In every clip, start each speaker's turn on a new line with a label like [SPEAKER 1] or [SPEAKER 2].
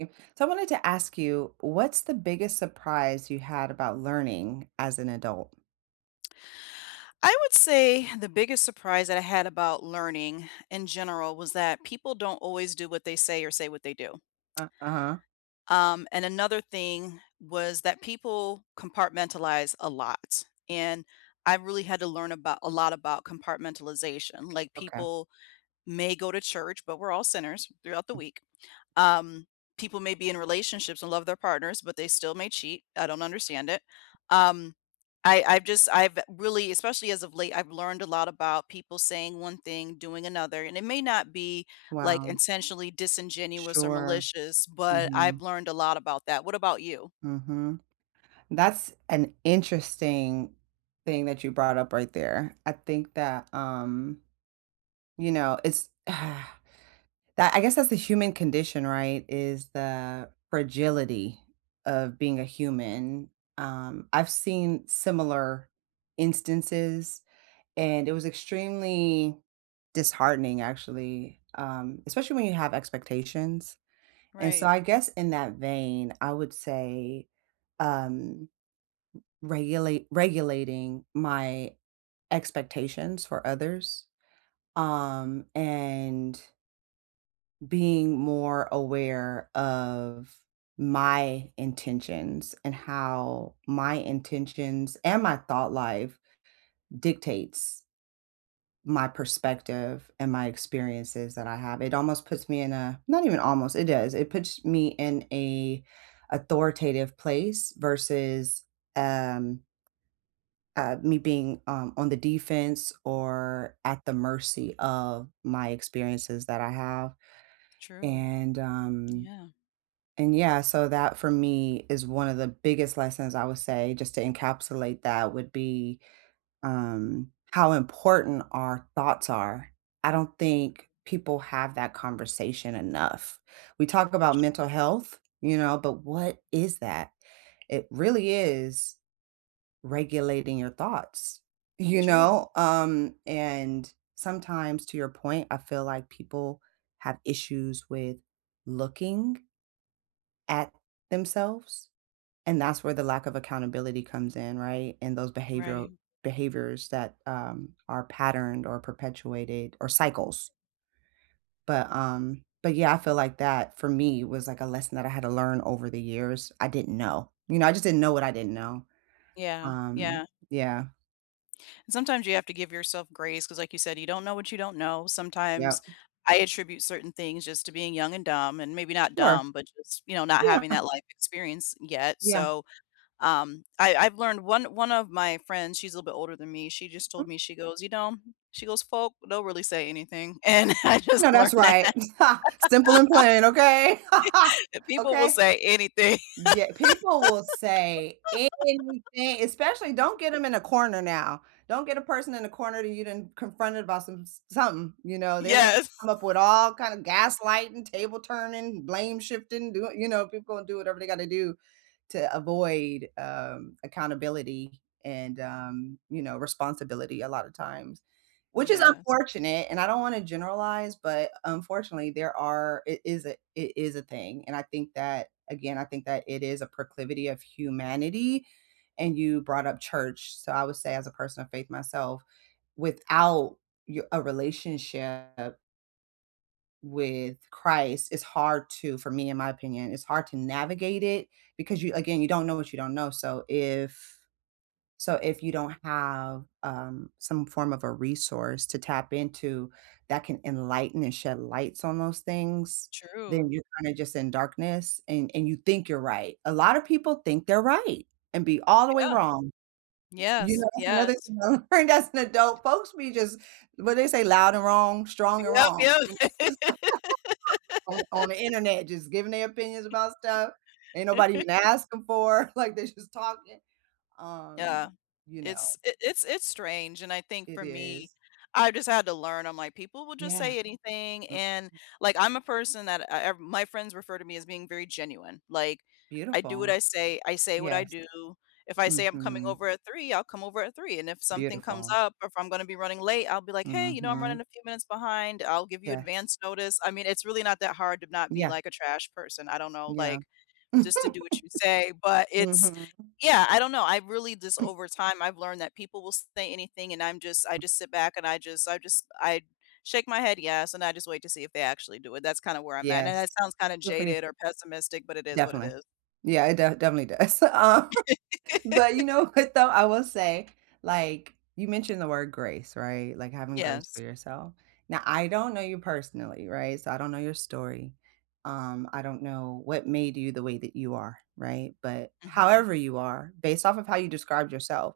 [SPEAKER 1] Mm, so I wanted to ask you, what's the biggest surprise you had about learning as an adult?
[SPEAKER 2] I would say the biggest surprise that I had about learning in general was that people don't always do what they say or say what they do.
[SPEAKER 1] Uh, uh-huh.
[SPEAKER 2] Um, and another thing was that people compartmentalize a lot, and I've really had to learn about a lot about compartmentalization, like,
[SPEAKER 1] Okay.
[SPEAKER 2] people may go to church, but we're all sinners throughout the
[SPEAKER 1] M
[SPEAKER 2] week, um, people may be in relationships and love their partners, but they still may cheat, I don't understand it, um, I I've just, I've really, especially as of late I've learned a lot about people saying one thing, doing another, and it may not be, like,
[SPEAKER 1] Wow.
[SPEAKER 2] intentionally disingenuous or
[SPEAKER 1] Sure.
[SPEAKER 2] malicious, but I've
[SPEAKER 1] Mhm.
[SPEAKER 2] learned a lot about that. What about you?
[SPEAKER 1] Mhm. That's an interesting thing that you brought up right there. I think that, um, you know, it's, that I guess that's a human condition, right, is the fragility of being a human, um, I've seen similar instances, and it was extremely disheartening, actually, um, especially when you have expectations, and so
[SPEAKER 2] Right.
[SPEAKER 1] I guess in that vein, I would say, um, regulate regulating my expectations for others, um, and being more aware of my intentions, and how my intentions and my thought life dictates my perspective, and my experiences that I have. It almost puts me in a not even almost, it does it puts me in a authoritative place versus, um, uh, me being, um, on the defense or at the mercy of my experiences that I have,
[SPEAKER 2] True.
[SPEAKER 1] and, um,
[SPEAKER 2] Yeah.
[SPEAKER 1] and, yeah, so that for me is one of the biggest lessons I would say just to encapsulate that would be, um, how important our thoughts are. I don't think people have that conversation enough. We talk about
[SPEAKER 2] Sh
[SPEAKER 1] mental health You know? But what is that? It really is regulating your thoughts. You
[SPEAKER 2] True.
[SPEAKER 1] know? Um, and sometimes, to your point, I feel like people have issues with looking at themselves, and that's where the lack of accountability comes in, right, and those
[SPEAKER 2] Right.
[SPEAKER 1] behavioral Behaviors that, um, are patterned or perpetuated or cycles. But, um, but, yeah, I feel like that for me was, like, a lesson that I had to learn over the years I didn't know. You know, I just didn't know what I didn't know,
[SPEAKER 2] Yeah.
[SPEAKER 1] um,
[SPEAKER 2] Yeah.
[SPEAKER 1] yeah.
[SPEAKER 2] Sometimes you have to give yourself grace, 'cause like you said, you don't know what you don't know, sometimes
[SPEAKER 1] Yep.
[SPEAKER 2] I attribute certain things just to being young and dumb, and maybe not
[SPEAKER 1] Sure.
[SPEAKER 2] dumb, but just, you know, not
[SPEAKER 1] Yeah.
[SPEAKER 2] having that life experience yet,
[SPEAKER 1] Yeah.
[SPEAKER 2] so, um, I I've learned one one of my friends she's a little bit older than me, she just told me, she goes, "You know" she goes, "folk, don't really say anything," and I just
[SPEAKER 1] Know,
[SPEAKER 2] learned
[SPEAKER 1] that's
[SPEAKER 2] that.
[SPEAKER 1] right. Ha! Simple and plain, okay?
[SPEAKER 2] People will
[SPEAKER 1] Okay?
[SPEAKER 2] say anything.
[SPEAKER 1] Ye people will say anything, especially don't get 'em in a corner now. Don't get a person in a corner that you didn't confronted about some s something, you know? They're gonna
[SPEAKER 2] Yes.
[SPEAKER 1] come up with all kinda gaslighting, table turning, blame-shifting, do what you know? People will do whatever they gotta do, to avoid, um, accountability and, um, you know, responsibility a lotta times. Which, is
[SPEAKER 2] Yes.
[SPEAKER 1] unfortunate, and I don't wanna generalize, but, unfortunately, there are it is a it is a thing, and I think that again, I think that it is a proclivity of humanity, and you brought up church, so I would say as a person of faith myself, without y a relationship with Christ, it's hard to for me, in my opinion, it's hard to navigate it, because you again, you don't know what you don't know, so if so, if you don't have, um, some form of a resource to tap into, that can enlighten and shed lights on those things,
[SPEAKER 2] True.
[SPEAKER 1] then you're kinda just in darkness, and and you think you're right a lotta people think they're right, and be all the way
[SPEAKER 2] Yeah!
[SPEAKER 1] wrong. You
[SPEAKER 2] Yes,
[SPEAKER 1] know, that's another
[SPEAKER 2] yes.
[SPEAKER 1] thing I learned as an adult, folks be just what do they say, "Loud and wrong? Strong and
[SPEAKER 2] Yep,
[SPEAKER 1] wrong?"
[SPEAKER 2] yep!
[SPEAKER 1] You know? On on the internet just giving their opinions about stuff, ain't nobody even asking for, like, they just talking. Um,
[SPEAKER 2] Yeah.
[SPEAKER 1] you know
[SPEAKER 2] It's it it's it's strange, and I think,
[SPEAKER 1] It
[SPEAKER 2] for me,
[SPEAKER 1] is.
[SPEAKER 2] I just had to learn, I'm like, "People will just
[SPEAKER 1] Yeah.
[SPEAKER 2] say anything,"
[SPEAKER 1] Mhm.
[SPEAKER 2] and, like, I'm a person that, uh uh my friends refer to me as being very genuine, like, I do what
[SPEAKER 1] Beautiful.
[SPEAKER 2] I say, I say what I
[SPEAKER 1] Yes.
[SPEAKER 2] do. If I say I'm coming
[SPEAKER 1] Mhm.
[SPEAKER 2] over at 3, I'll come over at 3, and if something comes
[SPEAKER 1] Beautiful.
[SPEAKER 2] up or if I'm gonna be running late, I'll be like, "Hey, you know, I'm
[SPEAKER 1] Mhm.
[SPEAKER 2] running a few minutes behind," I'll give you
[SPEAKER 1] Yes.
[SPEAKER 2] advanced notice, I mean, it's really not that hard to not be
[SPEAKER 1] Yeah.
[SPEAKER 2] like a trash person, I don't know,
[SPEAKER 1] Yeah.
[SPEAKER 2] like, just to do what you say, but, it's
[SPEAKER 1] Mhm.
[SPEAKER 2] yeah, I don't know, I really just over time, I've learned that people will say anything, and I'm just I just sit back, and I just I just I shake my head "Yes," and I just wait to see if they actually do it, that's kinda where I'm at, and
[SPEAKER 1] Yes.
[SPEAKER 2] that sounds kinda
[SPEAKER 1] Good for you.
[SPEAKER 2] jaded or pessimistic, but it is what it
[SPEAKER 1] Definitely.
[SPEAKER 2] is.
[SPEAKER 1] Yeah, it def definitely does, um, but, you know what, though? I will say, like, you mentioned the word "grace," right? Like, having grace for
[SPEAKER 2] Yes.
[SPEAKER 1] yourself. Now, I don't know you personally, right? So, I don't know your story. Um, I don't know what made you the way that you are, right? But,
[SPEAKER 2] Mhm.
[SPEAKER 1] however you are, based off of how you described yourself,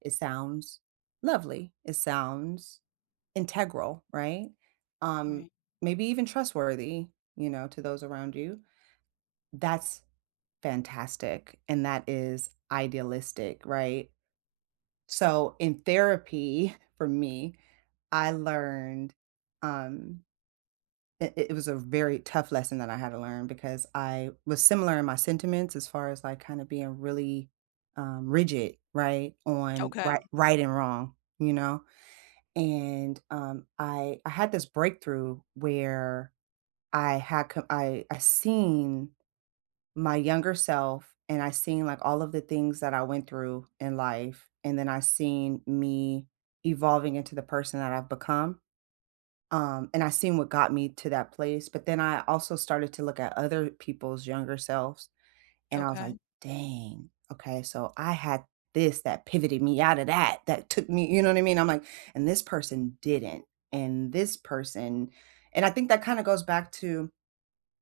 [SPEAKER 1] it sounds lovely, it sounds integral, right? Um,
[SPEAKER 2] Right.
[SPEAKER 1] maybe even trustworthy, you know, to those around you. That's fantastic, and that is idealistic, right? So, in therapy- for me- I learned, um i it was a very tough lesson that I had to learn because I was similar in my sentiments as far as, like, kinda being really, um, rigid, right? On, rig
[SPEAKER 2] Okay.
[SPEAKER 1] right and wrong, you know? And, um, I I had this breakthrough where I had co I I seen my younger self, and I seen, like, all of the things that I went through in life, and then I seen me evolving into the person that I've become. Um, and I seen what got me to that place, but then I also started to look at other people's younger selves, and I was like,
[SPEAKER 2] Okay.
[SPEAKER 1] "Dang. Okay, so I had this that pivoted me out of that, that took me" you know what I mean? I'm like, "And this person didn't, and this person" and, I think that, kinda goes back to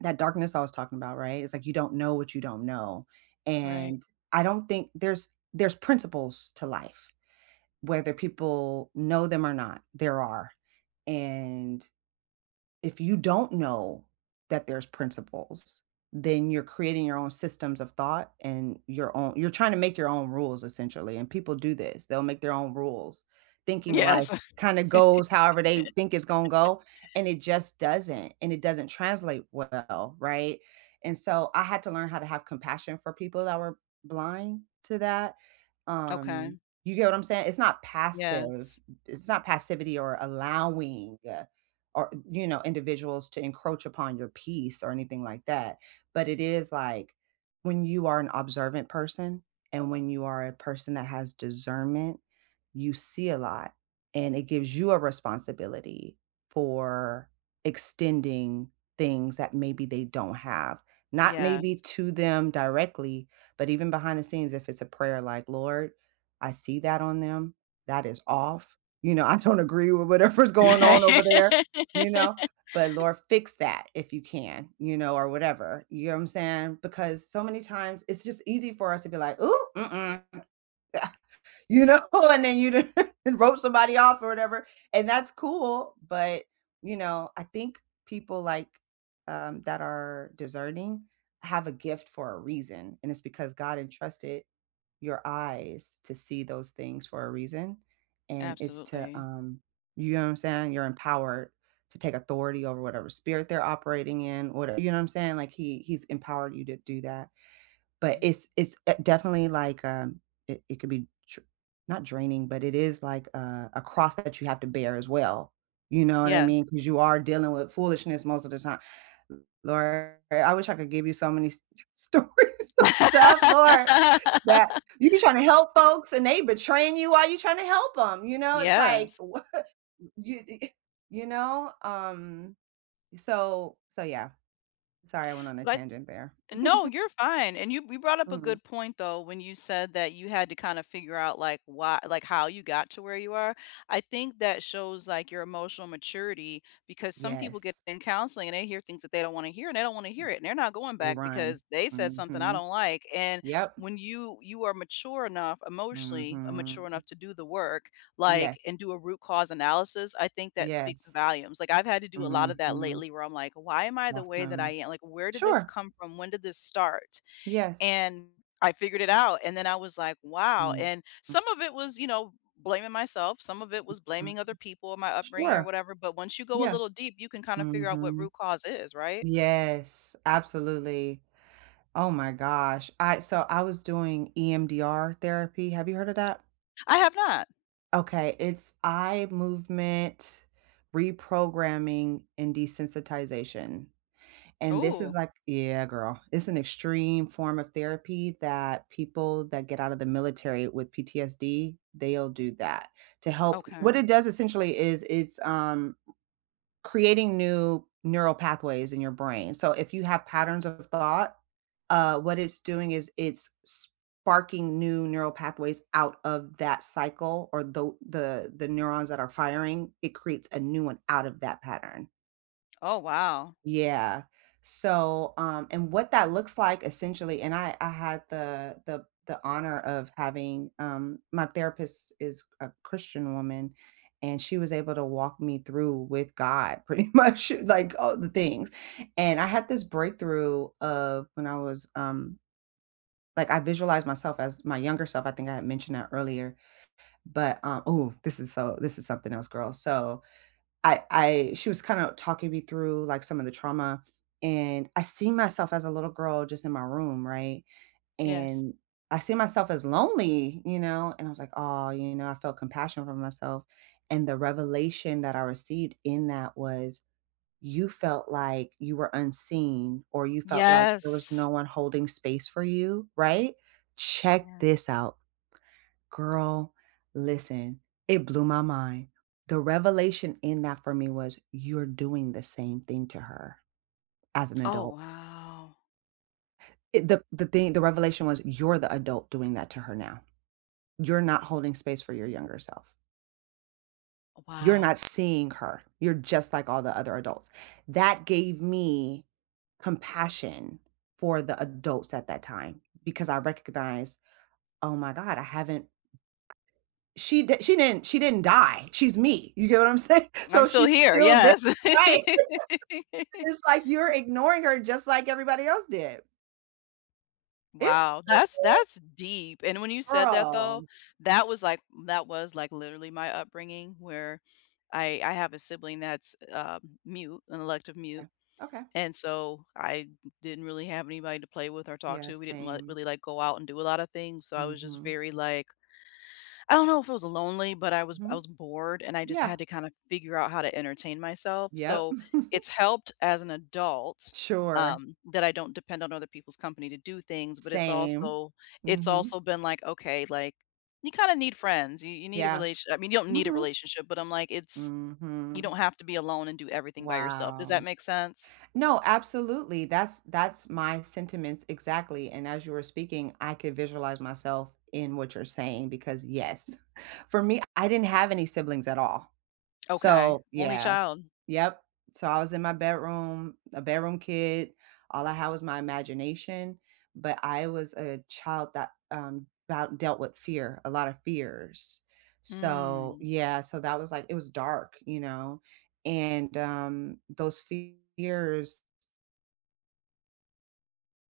[SPEAKER 1] that darkness I was talking about, right? It's like you don't know what you don't know,
[SPEAKER 2] Right.
[SPEAKER 1] and I don't think there's there's principles to life, whether people know them or not, there are, and if you don't know that there's principles, then you're creating your own systems of thought, and your own you're trying to make your own rules, essentially, and people do this, they'll make their own rules, thinking life
[SPEAKER 2] Yes.
[SPEAKER 1] kinda goes however they f think it's gonna go, and it just doesn't, and it doesn't translate well, right? And so, I had to learn how to have compassion for people that were blind to that,
[SPEAKER 2] Okay.
[SPEAKER 1] um, you get what I'm saying? It's not passive
[SPEAKER 2] Yes.
[SPEAKER 1] it's not passivity or allowing, or you know, individuals to encroach upon your peace, or anything like that, but it is, like, when you are an observant person, and when you are a person that has discernment, you see a lot, and it gives you a responsibility, for extending things that maybe they don't have not, maybe
[SPEAKER 2] Yes.
[SPEAKER 1] to them directly, but even behind the scenes, if it's a prayer like, "Lord, I see that on them, that is off," you know? "I don't agree with whatever's going on over there," you know? "But, Lord, fix that, if you can," you know? Or whatever, you know what I'm saying? Because so many times, it's just easy for us to be like, "Ooh, mm-mm," you know? And then you d you rope somebody off or whatever, and that's cool, but, you know, I think people, like, um, that are discerning, have a gift for a reason, and it's because God entrusted your eyes to see those things for a reason, and it's to,
[SPEAKER 2] Absolutely.
[SPEAKER 1] um you know what I'm saying? You're empowered to take authority over whatever spirit they're operating in whatever you know what I'm saying? Like, He He's empowered you to do that, but
[SPEAKER 2] Yeah.
[SPEAKER 1] it's it's, eh, definitely like, um it it could be dr not draining, but it is like, uh, a cross that you have to bear as well, you know what I mean?
[SPEAKER 2] Yes.
[SPEAKER 1] 'Cause you are dealing with foolishness most of the time "Lord I I wish I could give you so many s s stories of stuff, Lord, that you be tryna help folks, and they betraying you while you're trying to help 'em," you know? It's like,
[SPEAKER 2] Yes.
[SPEAKER 1] wha you i eh, you know? Um, so so, yeah. Sorry, I went on a
[SPEAKER 2] But
[SPEAKER 1] tangent there.
[SPEAKER 2] no, you're fine, and you you brought up a
[SPEAKER 1] Mhm.
[SPEAKER 2] good point, though, when you said that you had to kinda figure out, like, why like, how you got to where you are, I think that shows, like, your emotional maturity, because some people get
[SPEAKER 1] Yes.
[SPEAKER 2] in counseling, and they hear things that they don't wanna hear, and they don't wanna
[SPEAKER 1] Mm.
[SPEAKER 2] hear it, and they're not going
[SPEAKER 1] They
[SPEAKER 2] back
[SPEAKER 1] run.
[SPEAKER 2] because, "They said something I
[SPEAKER 1] Mhm.
[SPEAKER 2] don't like," and
[SPEAKER 1] Yep.
[SPEAKER 2] when you you are mature enough emotionally mature
[SPEAKER 1] Mhm.
[SPEAKER 2] enough to do the work,
[SPEAKER 1] Yes.
[SPEAKER 2] like, and do a root cause analysis, I think that speaks
[SPEAKER 1] Yes.
[SPEAKER 2] volumes, like, I've had to do a lot of that
[SPEAKER 1] Mhm.
[SPEAKER 2] lately where I'm like, "Why am I the way that I
[SPEAKER 1] Awesome.
[SPEAKER 2] am?" Like, "Where did this
[SPEAKER 1] Sure!
[SPEAKER 2] come from? When did this start?"
[SPEAKER 1] Yes.
[SPEAKER 2] And, I figured it out, and then I was like, "Wow."
[SPEAKER 1] Mhm.
[SPEAKER 2] And, some of it was, you know, blaming myself, some of it was
[SPEAKER 1] Mhm.
[SPEAKER 2] blaming other people and my upbringing or
[SPEAKER 1] Sure.
[SPEAKER 2] whatever, but once you go a
[SPEAKER 1] Yeah.
[SPEAKER 2] little deep, you can kinda figure out what
[SPEAKER 1] Mhm.
[SPEAKER 2] root cause is, right?
[SPEAKER 1] Yes, absolutely. Oh my gosh, I so, I was doing EMDR therapy, have you heard of that?
[SPEAKER 2] I have not.
[SPEAKER 1] Okay, it's eye movement reprogramming and desensitization. And this is,
[SPEAKER 2] Ooh.
[SPEAKER 1] like yeah, girl, it's an extreme form of therapy that people that get out of the military with PTSD, they'll do that, to help what
[SPEAKER 2] Okay.
[SPEAKER 1] it does, essentially is it's, um, creating new neural pathways in your brain, so if you have patterns of thought, uh, what it's doing is, it's sparking new neural pathways out of that cycle or tho the the the neurons that are firing it creates a new one out of that pattern.
[SPEAKER 2] Oh, wow.
[SPEAKER 1] Yeah. So, um, and what that looks like essentially and I I had the the the honor of having, um my therapist is a Christian woman, and she was able to walk me through with God pretty much, like, all the things. And I had this breakthrough of when I was, um like, I visualize myself as my younger self. I think I had mentioned that earlier. But, uh ooh, this is so this is something else, girl. So, I I she was kinda talking me through, like, some of the trauma, and I see myself as a little girl just in my room, right?
[SPEAKER 2] Yes.
[SPEAKER 1] And I see myself as lonely, you know? And I was like, "Aw," you know, I felt compassion for myself. And the revelation that I received in that was, "You felt like you were unseen or you felt like there was no
[SPEAKER 2] Yes.
[SPEAKER 1] one holding space for you, right?" Check
[SPEAKER 2] Yeah.
[SPEAKER 1] this out. Girl, listen. It blew my mind. The revelation in that for me was, "You're doing the same thing to her as an
[SPEAKER 2] Oh,
[SPEAKER 1] adult."
[SPEAKER 2] wow.
[SPEAKER 1] Eh, the the thing the revelation was, "You're the adult doing that to her now. You're not holding space for your younger self."
[SPEAKER 2] A
[SPEAKER 1] "You're not
[SPEAKER 2] wow.
[SPEAKER 1] seeing her. You're just like all the other adults." That gave me compassion for the adults at that time because I recognized, "Oh my god. I haven't" She d she didn't she didn't die. She's me. You get what I'm saying?
[SPEAKER 2] I'm
[SPEAKER 1] So
[SPEAKER 2] still
[SPEAKER 1] she's
[SPEAKER 2] here.
[SPEAKER 1] still there
[SPEAKER 2] Yes.
[SPEAKER 1] Right. And it's like you're ignoring her just like everybody else did. Isn't it
[SPEAKER 2] Wow. That's
[SPEAKER 1] something?
[SPEAKER 2] that's deep, and when you said that, though,
[SPEAKER 1] Girl.
[SPEAKER 2] that was, like that was, like, literally my upbringing where I I have a sibling that's, um, mute, an elective
[SPEAKER 1] Yeah.
[SPEAKER 2] mute.
[SPEAKER 1] Okay.
[SPEAKER 2] And so I didn't really have anybody to play with or talk
[SPEAKER 1] Yeah,
[SPEAKER 2] to. We didn't let
[SPEAKER 1] same.
[SPEAKER 2] really, like, go out and do a lotta things. So I was just
[SPEAKER 1] Mhm.
[SPEAKER 2] very like I don't know if it was lonely, but I was I
[SPEAKER 1] Mhm.
[SPEAKER 2] was bored, and I just had
[SPEAKER 1] Yeah.
[SPEAKER 2] to kinda figure out how to entertain myself,
[SPEAKER 1] Yep.
[SPEAKER 2] so, it's helped as an adult,
[SPEAKER 1] Sure.
[SPEAKER 2] um, that I don't depend on other people's company to do things, but it's
[SPEAKER 1] Same.
[SPEAKER 2] also it's
[SPEAKER 1] Mhm.
[SPEAKER 2] also been like, "Okay." Like, "You kinda need friends. You you need a
[SPEAKER 1] Yeah.
[SPEAKER 2] relatio" I mean, you don't need a
[SPEAKER 1] Mhm.
[SPEAKER 2] relationship, but I'm like, "It's you
[SPEAKER 1] Mhm.
[SPEAKER 2] don't have to be alone and do everything by yourself." Does that
[SPEAKER 1] Wow.
[SPEAKER 2] make sense?
[SPEAKER 1] No, absolutely. That's that's my sentiments exactly. And as you were speaking, I could visualize myself in what you're saying because, yes, for me, I didn't have any siblings at all.
[SPEAKER 2] Okay.
[SPEAKER 1] So,
[SPEAKER 2] Only
[SPEAKER 1] yes.
[SPEAKER 2] child.
[SPEAKER 1] Yep. So I was in my bedroom, a bedroom kid. All I had was my imagination, but I was a child that, um, 'bout dealt with fear, a lot of fears. So,
[SPEAKER 2] Mm.
[SPEAKER 1] yeah, so that was like it was dark, you know? And, um, those fears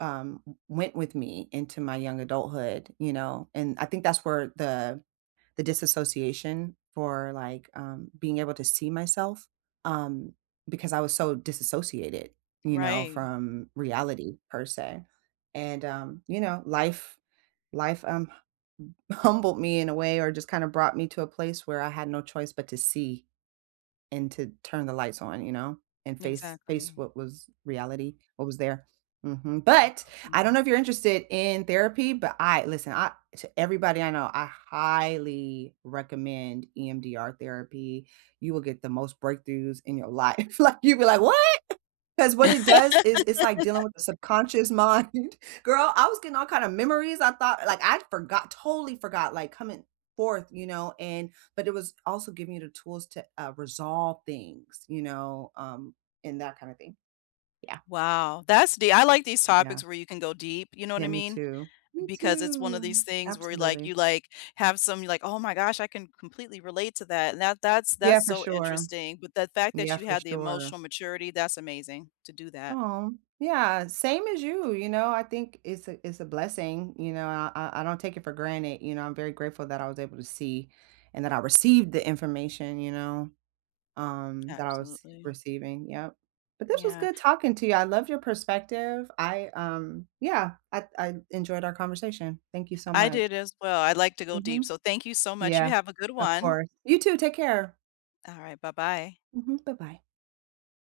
[SPEAKER 1] um, went with me into my young adulthood, you know? And I think that's where the the disassociation for, like, um, being able to see myself, um, because I was so disassociated, you know,
[SPEAKER 2] Right.
[SPEAKER 1] from reality per se. And, um, you know, life life, um, m humbled me in a way or just kinda brought me to a place where I had no choice but to see and to turn the lights on, you know, and face face
[SPEAKER 2] Exactly.
[SPEAKER 1] what was reality, what was there. Mhm.
[SPEAKER 2] Wow.
[SPEAKER 1] But, I don't
[SPEAKER 2] Mm.
[SPEAKER 1] know if you're interested in therapy, but I listen, I to everybody I know, I highly recommend EMDR therapy. You will get the most breakthroughs in your life. Like, you'll be like, "What?" 'Cause what it does is is like dealing with the subconscious mind. Girl, I was getting all kind of memories. I thought like, I'd forgot totally forgot, like, coming forth, you know? And but it was also giving you the tools to, uh, resolve things, you know, um, and that kind of thing. Yeah.
[SPEAKER 2] Wow. That's dee I like these
[SPEAKER 1] Yeah.
[SPEAKER 2] topics where you can go deep, you know what
[SPEAKER 1] Yeah,
[SPEAKER 2] I
[SPEAKER 1] me
[SPEAKER 2] mean?
[SPEAKER 1] too. Me
[SPEAKER 2] Because it's one of
[SPEAKER 1] too.
[SPEAKER 2] these things where, like,
[SPEAKER 1] Absolutely.
[SPEAKER 2] you, like, have some, you're like, "Oh my gosh. I can completely relate to that." And that that's
[SPEAKER 1] Yeah,
[SPEAKER 2] that's
[SPEAKER 1] for
[SPEAKER 2] so
[SPEAKER 1] sure.
[SPEAKER 2] interesting. But the fact that
[SPEAKER 1] Yeah,
[SPEAKER 2] you
[SPEAKER 1] for
[SPEAKER 2] had the
[SPEAKER 1] sure.
[SPEAKER 2] emotional maturity, that's amazing to do that.
[SPEAKER 1] Aw, yeah. Same as you, you know? I think it's a it's a blessing, you know, I I I don't take it for granted, you know, I'm very grateful that I was able to see and that I received the information, you know, um, that I was
[SPEAKER 2] Absolutely.
[SPEAKER 1] receiving. Yep. But this was
[SPEAKER 2] Yeah.
[SPEAKER 1] good talking to you. I love your perspective. I, um, yeah, I I enjoyed our conversation. Thank you so
[SPEAKER 2] I
[SPEAKER 1] much.
[SPEAKER 2] did as well. I'd like to go deep.
[SPEAKER 1] Mhm.
[SPEAKER 2] So thank you so much. You
[SPEAKER 1] Yeah.
[SPEAKER 2] have a good
[SPEAKER 1] Of
[SPEAKER 2] one.
[SPEAKER 1] course. You too. Take care.
[SPEAKER 2] Alright. Bye-bye.
[SPEAKER 1] Mhm. Bye-bye.